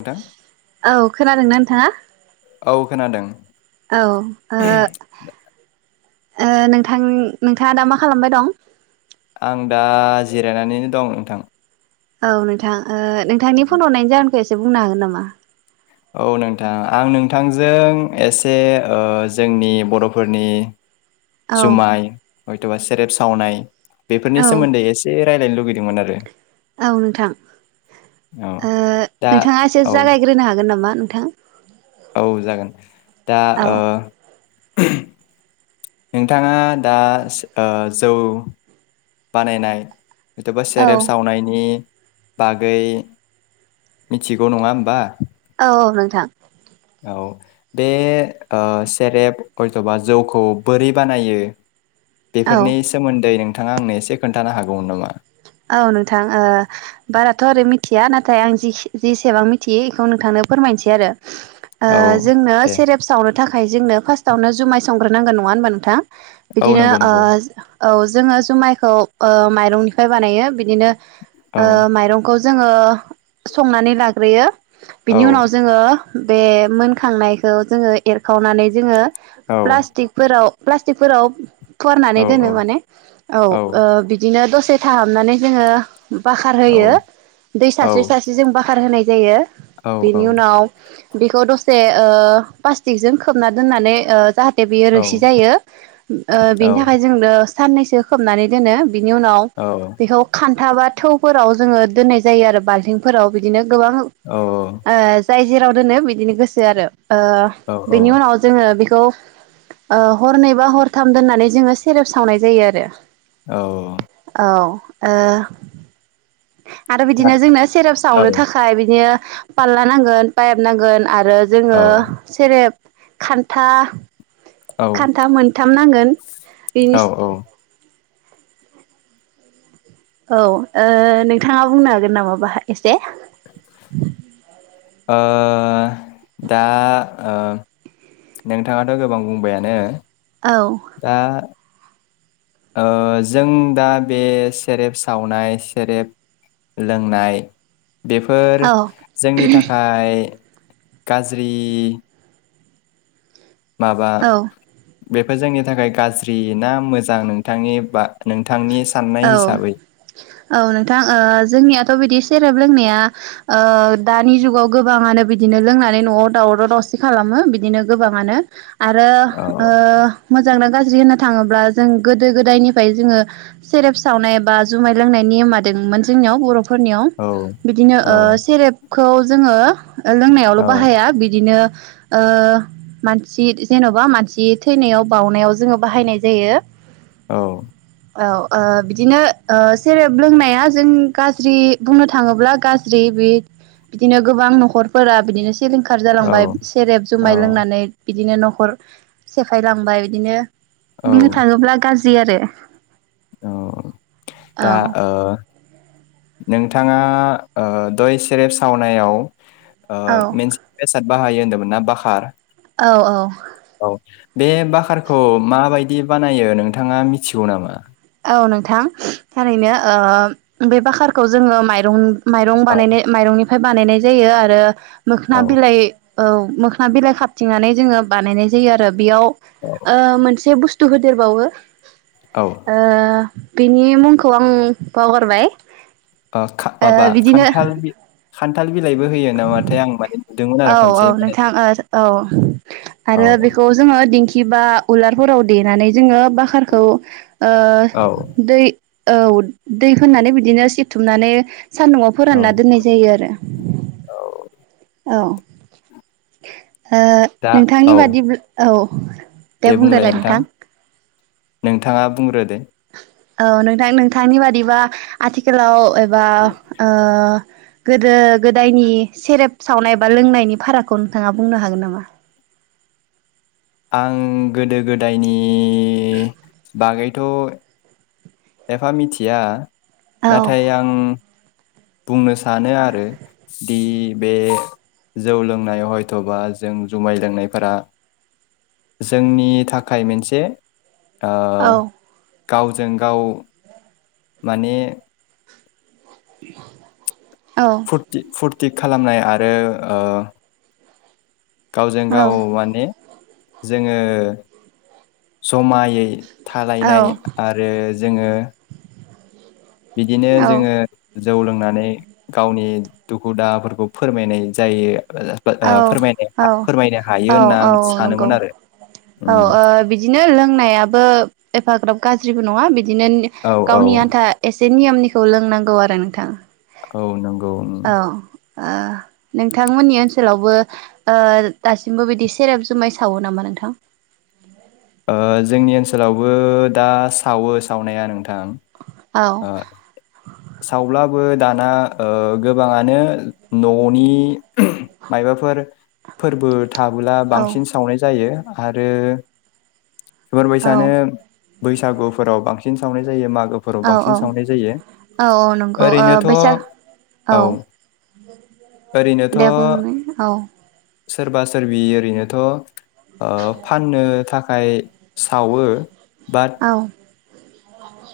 नोंथां औ खोनादों ना हा? औ खोनादों। ओ नोंथां नोंथाङा दा मा खालामबाय दं? आं दा जिरायनानैनो दं नोंथां। औ नोंथां। ओ नोंथांनि फन हरनायनि जाहो खो एसे बुंनो हागोन नामा? औ नोंथां आं नोंथांजों एसे जोंनि बर'फोरनि औ जुमाइ बाय बा सेरेब सावनाय। बेफोरनि औ सोमोन्दै एसे। रायज्लायनो लुगैदोंमोन आरो। औ नोंथां औ ओ दा नोंथाङा एसे औ जागायग्रोनो हागोन नामा? नोंथां। औ जागोन। दा औ ओ। नोंथाङा दा ओ जौ बानायनाय। एथ'बा औ सेरेब सावनायनि। बागै मिथिगौ नङा होमबा। औ नोंथां। औ बे सेरेब हयथ'बा जौखौ बोरै बानायो? औ बेफोरनि सोमोन्दै नोंथां नोंथाङा आंनो एसे खोन्थानो हागौमोन नामा? औ नोंथां ओ बाराथ' आरै मिथिया नाथाय आं जेसेबां मिथियो बेखौ नोंथांनो फोरमायसै आरो। औ ओ जोंनो दे सेरेप सावनो नि थाखाय जोंनो फार्स्टआवनो जुमाय संग्रोनांगोन नङा होनबा नोंथां? औ बिदिनो नंगौ ओ नंगौ औ जोङोजुमायखौ ओ माइरंनि फ्राय बानायो बिदिनो औ ओ माइरंखौ जोङो संनानै लाग्रोयो औ बिनि उनाव जोङो। बे मोनखांनायखौ जोङो एरखावनानै जोङो। औ प्लास्टिकफोराव प्लास्टिकफोराव औ फुवारनानै दोनो माने औ ओ बिदिनो दसे था हाबनानै जोङो बाखार औ होयो दै औ सारस्रि -सारस्रि जों बाखार होनाय जायो। औ औ बिनि उनाव बेखौ दसे ओ प्लास्टिकजों खोबना दोननानै ओ जाहा बेयो औ रोसि जायो ओ औ बेनि थाखाय जोंनो साननैसो खोबनानै दोनो बिनि उनाव बेखौ खान्था बाद थौफोराव जोङो दोननाय जायो आरो बाल्थिंफोराव बिदिनो गोबां ओ औ जाय जेराव दोनो बिदिनो गोसो आरो ओ औ बिनि उनाव जोङो बिख खौ ओ हरनै बा हरथाम दोननानै जोङो सेरेब सावनाय जायो आरो औ औ ओ आरो बिदिनो जोंना सेरेप सावनो थाखाय बिदिनो फालला नांगोन पाइप नांगोन आ आरो जोङो सेरेब खान्था खान्था मोनथाम नांगोन बिनिस औ ओ औ ओ नोंथाङा बुंनो हागोन नामा बा एसे ओ दा ओ नोंथाङाथ' गोबां बुंबायानो औ दा ओ जों दा बे सेरेब सावनाय सेरेब लोंनाय बेफोर औ जोंनि थाखाय गाज्रि माबा औ बेफोर जोंनि थाखाय गाज्रि ना मोजां नोंथांनि बा नोंथ औ औ नोंथां ओ जोंनियाथ' बिदि से [unintelligible] रेब लोंनाया ओ दानि जुगाव गोबाङानो बिदिनो लोंनानै न'आव दावराव दावसि खालामो बिदिनो गोबाङानो आरो औ ओ मोजां ना गाज ज्रि होननो थाङोब्ला जों गोदो गोदायनिफ्राय जोङो सेरेब सावनाय एबा जुमाय लोंनाय नियमादोंमोन जोंनियाव बर' फोरनियाव औ बिदिनो औ ओ सेरेब खौ जोङो औ लोंनायावल' बाहाया बिदिनो ओ मानसि जेन'बा मानसि थैनायाव बाउनायाव जोङो बाहायनाय जायो। औ औ ओ बिदिनो ओ सेरेब लोंनाया जों गाज्रि बुंनो थाङोब्ला गाज्रि बे बिदिनो गोबां न'खरफोरा बिदिनो। सिलिंखार जालांबाय सेरेब औ जुमाय लोंनानै बिदिनो न' खर सेफाय लांबाय इदिनो। औ बुंनो थाङोब्ला गा जि आरो। औ दा ओ नोंथाङा ओ दय सेरेब सावनायाव। ओ औ मेनसे बेसाद। बाहायो होन्दोंमोना बाखार। औ औ। औ बे बाखारखौ माबायदि बानायो नोंथाङा मिथिगौ नामा? औ नोंथां थारैनो ओ बे बाखारखौ जोङो माइरं। माइरं औ बानायनाय माइरंनि फ्राय बानायनाय जायो आरो। औ मोखोना बिलाइ। औ मोखोना बिलाइ खाबथिंनानै जोङो बानायनाय जायो आरो। बेयाव औ ओ मोनसे बुस थु होदेरबावो। औ। ओ बिनि मुंखौ आं बावगारबाय। [unintelligible] माबा ओ बिदिनो खान्थाल बि खान्थाल बि औ औ खनसे बानाय नोंथां ओ औ औ आरो बेखौ जोङो दिंखि खि बा उलारफोराव देनानै जोङो। बाखारखौ ओ औ दै। औ दै होन्नानै बिदिनो सिथुमनानै। सान्दुंआव औ फोरानना दोननाय जायो आरो। औ। ओ दा नोंथांनि औ बादि औ। दे बुंदोलाय नोंथां। नोंथाङा बुंग्रो दे। औ नोंथां नोंथांनि बादिबा आथिखालाव। बा ओ गोदो गोदायनि सेरेब सावनाय बा लोंनायनि फारागखौ नोंथाङा बुंनो हागोन नामा? आं गोदो गोदायनि। [unintelligible] बागै। द' एफा मिथिया औ नाथाय आं बुंनो सानो आरो दि बे जौ लोंनायाव हयथ'बा जों जुमाय लोंनायफोरा जोंनि थाखाय मोनसे ओ औ गावजों गाव माने [unintelligible] फुरटि फुर थिग खालामनाय आरो गावजों औ गाव माने जोङो जमायै औ थालायनाय आरो जोङो बिदिनो औ जोङो जौ लोंनानै गावनि दुखु दाहाफोरखौ फोरमायनाय जायो औ फोरमायनाय औ फोरमायनो हायो औ होनना औ आं नंगौ सानोमोन आरो औ उम ओबिदिनो लोंनायाबो एफाग्राब गाज्रिबो नङा बि दिनो औ औ गावनि आन्था एसे बे नियामनिखौ लोंनांगौ आरो नोंथां। औ नोंगौ औ ओ नोंथांमोननि ओनसोलावबो ओ दासिमबो बिदि सेरेब जुमाय सावो नामा नोंथां? ओ जोंनि ओनसोलावबो दा सावो सावनाया नोंथां। औ ओं ओ सावब्ला बो दाना ओ गोबाङानो न'नि मायबाफोर फोरबो थाबोला औ बांसिन सावनाय जायो। आरो बैसानो औ बैसागुफोराव बां सिन सावनाय जायो मा गो फोराव औ बांसिन सावनाय जायो औ औ नंगौ ओ ओरैनोथ' बैसाग औ औ ओरैनोथ' दे बुंनाय औ सोरबा सोरबि ओरैनोथ' ओ फाननो थाखाय सावो। बाद औ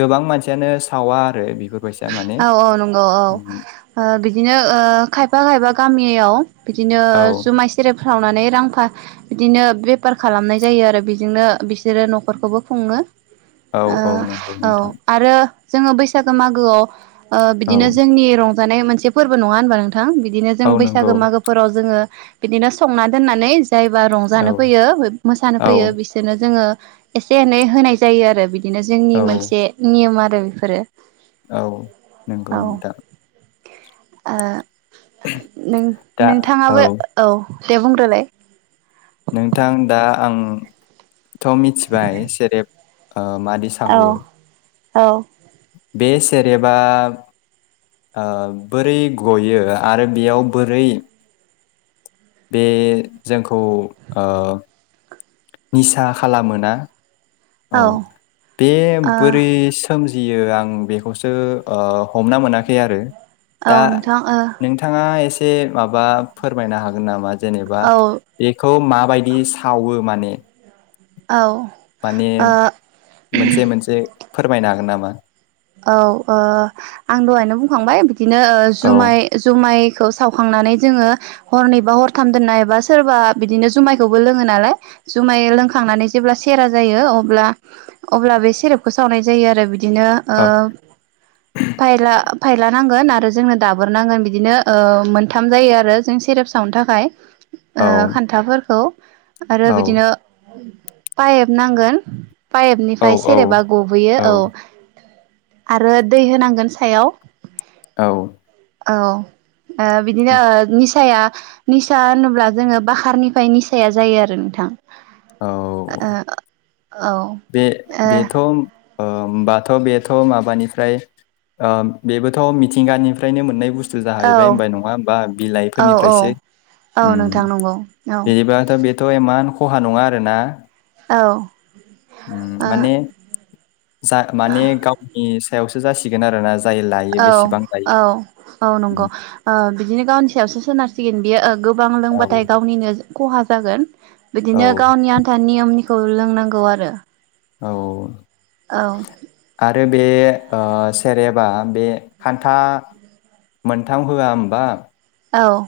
गोबां मानसि यानो सावा आरो। बेफोरबायसा माने औ औ नंगौ औ ओ बिदिनो ओ खायफा खायफा गामि याव बिदिनो औ जुमाय सेरेफ सावनानै रांफा बिदिनो बेफार खालामनाय जायो आरो बेजोंनो बिसोरो न'खरखौबो खुङो। औ ओ औ नंगौ औ नोंथां आरो जोङो बैसागो मा गो आव ओ औ बिदिनो जोंनि रं माने मोनसे फोरबो नङा होनबा नोंथां? बिदिनो जों औ नंगौ बैसागो मागोफोराव जोङो बिदिनो संना दोननानै जायबा औ रंजानो फैयो मोसानो फैयो औ बिसोरनो जोङो एसे एनै होनाय जायो आरो बि बिदिनो औ जोंनि मोनसे नियम रो बिफोरो औ नंगौ नोंथां आ दा औ नों-नोंथाङाबो औ दे बुंदोलाय नोंथां दा आं थ' मिथिबाय सेरेब ओ मादि औ सावो औ बे सेरेबा ओ बोरै गयो आरो बेयाव बोरै बे जोंखौ ओ निसा खालामोना औ बे ओ बोरै सोम जियो आं बेखौसो ओ हमना मोनाखै आरो औ दा नोंथां नोंथाङा एसे एसे माबा फोरमायनो हागोन नामा? जेनेबा ओ औ बेखौ मा बायदि सावो माने औ माने ओ मोनसे मोनसे फोरमायनो हागोन नामा औ ओ आं दहायनो बुंखांबाय बि। दिनो औ जुमाय जुमाय खौ सावखांनानै जोङो हरनैबा हरथाम दोननायबा सोरबा बिदिनो जुमायखौबो लोङो नालाय जुमाय लोंखांनानै जेब्ला सेरा जायो अब्ला अब्ला बे सेरेबखौ सावनाय जायो आरो बिदिनो। औ ओ फाइला फायलानांगोन आरो जोंनो दाबोर नांगोन बिदिनो मोनथाम जायो आरो जों सेरेप सावनो थाखाय। ओ औ खान्थाफोरखौ आरो औ बिदिनो पाइब नांगोन औ पाइपनिफ्राय सेरेबा गबोयो औ। आरो दै होनांगोन सायाव औ औ। ओ बिदिनो निसाया निसा होनोब्ला जोङो बखारनिफ्राय निसाया जायो आरो नोंथां औ। औ बे बेथ' ओ होनोमबाथ' बेथ' माबानिफ्राय बेबोथ' मिथिंगानिफ्रायनो मोननाय बुस्थु स्थु जाहैबाय होनबाय नङा होमबा औ बिलाइफोरनिफ्रायसो उम औ नोंथां नंगौ औ जेनेबाथ' बेथ' एमान ख खहा नङा आरोना औ। उम माने जा माने गावनि सा सायावसो जासिगोन आरो ना जा औ औ औ नंगौ उम ओ बिदिनो गावनि सायावसो सोनारसिगोन बेयो ओं। गोबां औ लोंबाथाय गावनिनो खहा जागोन बिदिनो औ गावनि आन्थानि नियमनि खौ लोंनांगौ आरो। औ। औ। आरो बे ओ सेरेबा बे खान्था मोनथाम होआ होमबा? औ।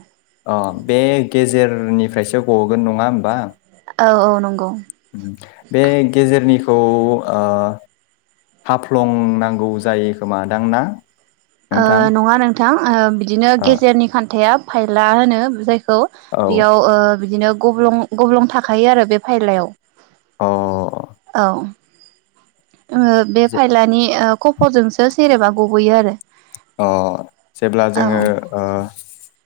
अ बे गेजेरनिफ्रायसो गगोन नङा होमबा? औ औ नंगौ बे गेजेरनि खौ ओ हाफ्लंनांगौ जायो खोमा दां ना ओ नोंथां नङा नोंथां ओ बिदिनो गेजेरनि खान्थाया फायला होनो जायखौ ओ बेयाव ओ बिदिनो गब्लं गब्लं थाखायो आरो बे फायलायाव औ अ औ ओ बे फायलानि ओ खफ'जोंसो सेरेबा गबोयो आरो ओ जेब्ला औ जोङो ओ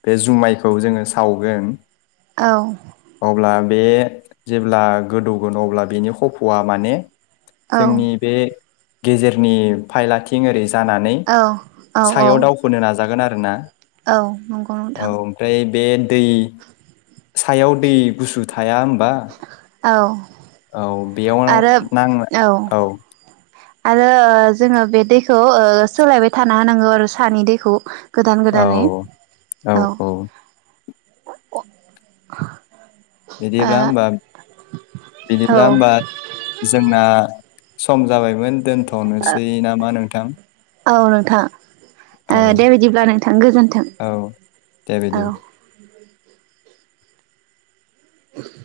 बे जुमायखौ जोंङो सावगोन औ अब्ला बे जेब्ला गोदौगोन अब्ला बेनि खफ'आ माने औ जोंनि बे गेजेरनि फायलाथिं ओरै जानानै औ औ सायाव दावखोनो नाजागोन आरो ना औ नंगौ औ नोंथां ओमफ्राय बेेन दै सायाव दै गुसु थाया होनबा? औ औ बेयाव आरो नां औ आरो जोंङो बे दैखौ सोलायबाय थाना होनांगौ आरो सानि दैखौ गोदान औ गोदानै औ [inaudible] बिदिब्ला होनबा ओ बिदिब्ला होनबा जोंना सम जाबायमोन औ दोनथ'नोसै नामा नोंथां औ औ नोंथां दे बिदिब्ला नोंथां गोजोनथों औ दे बिदि औ। [inaudible]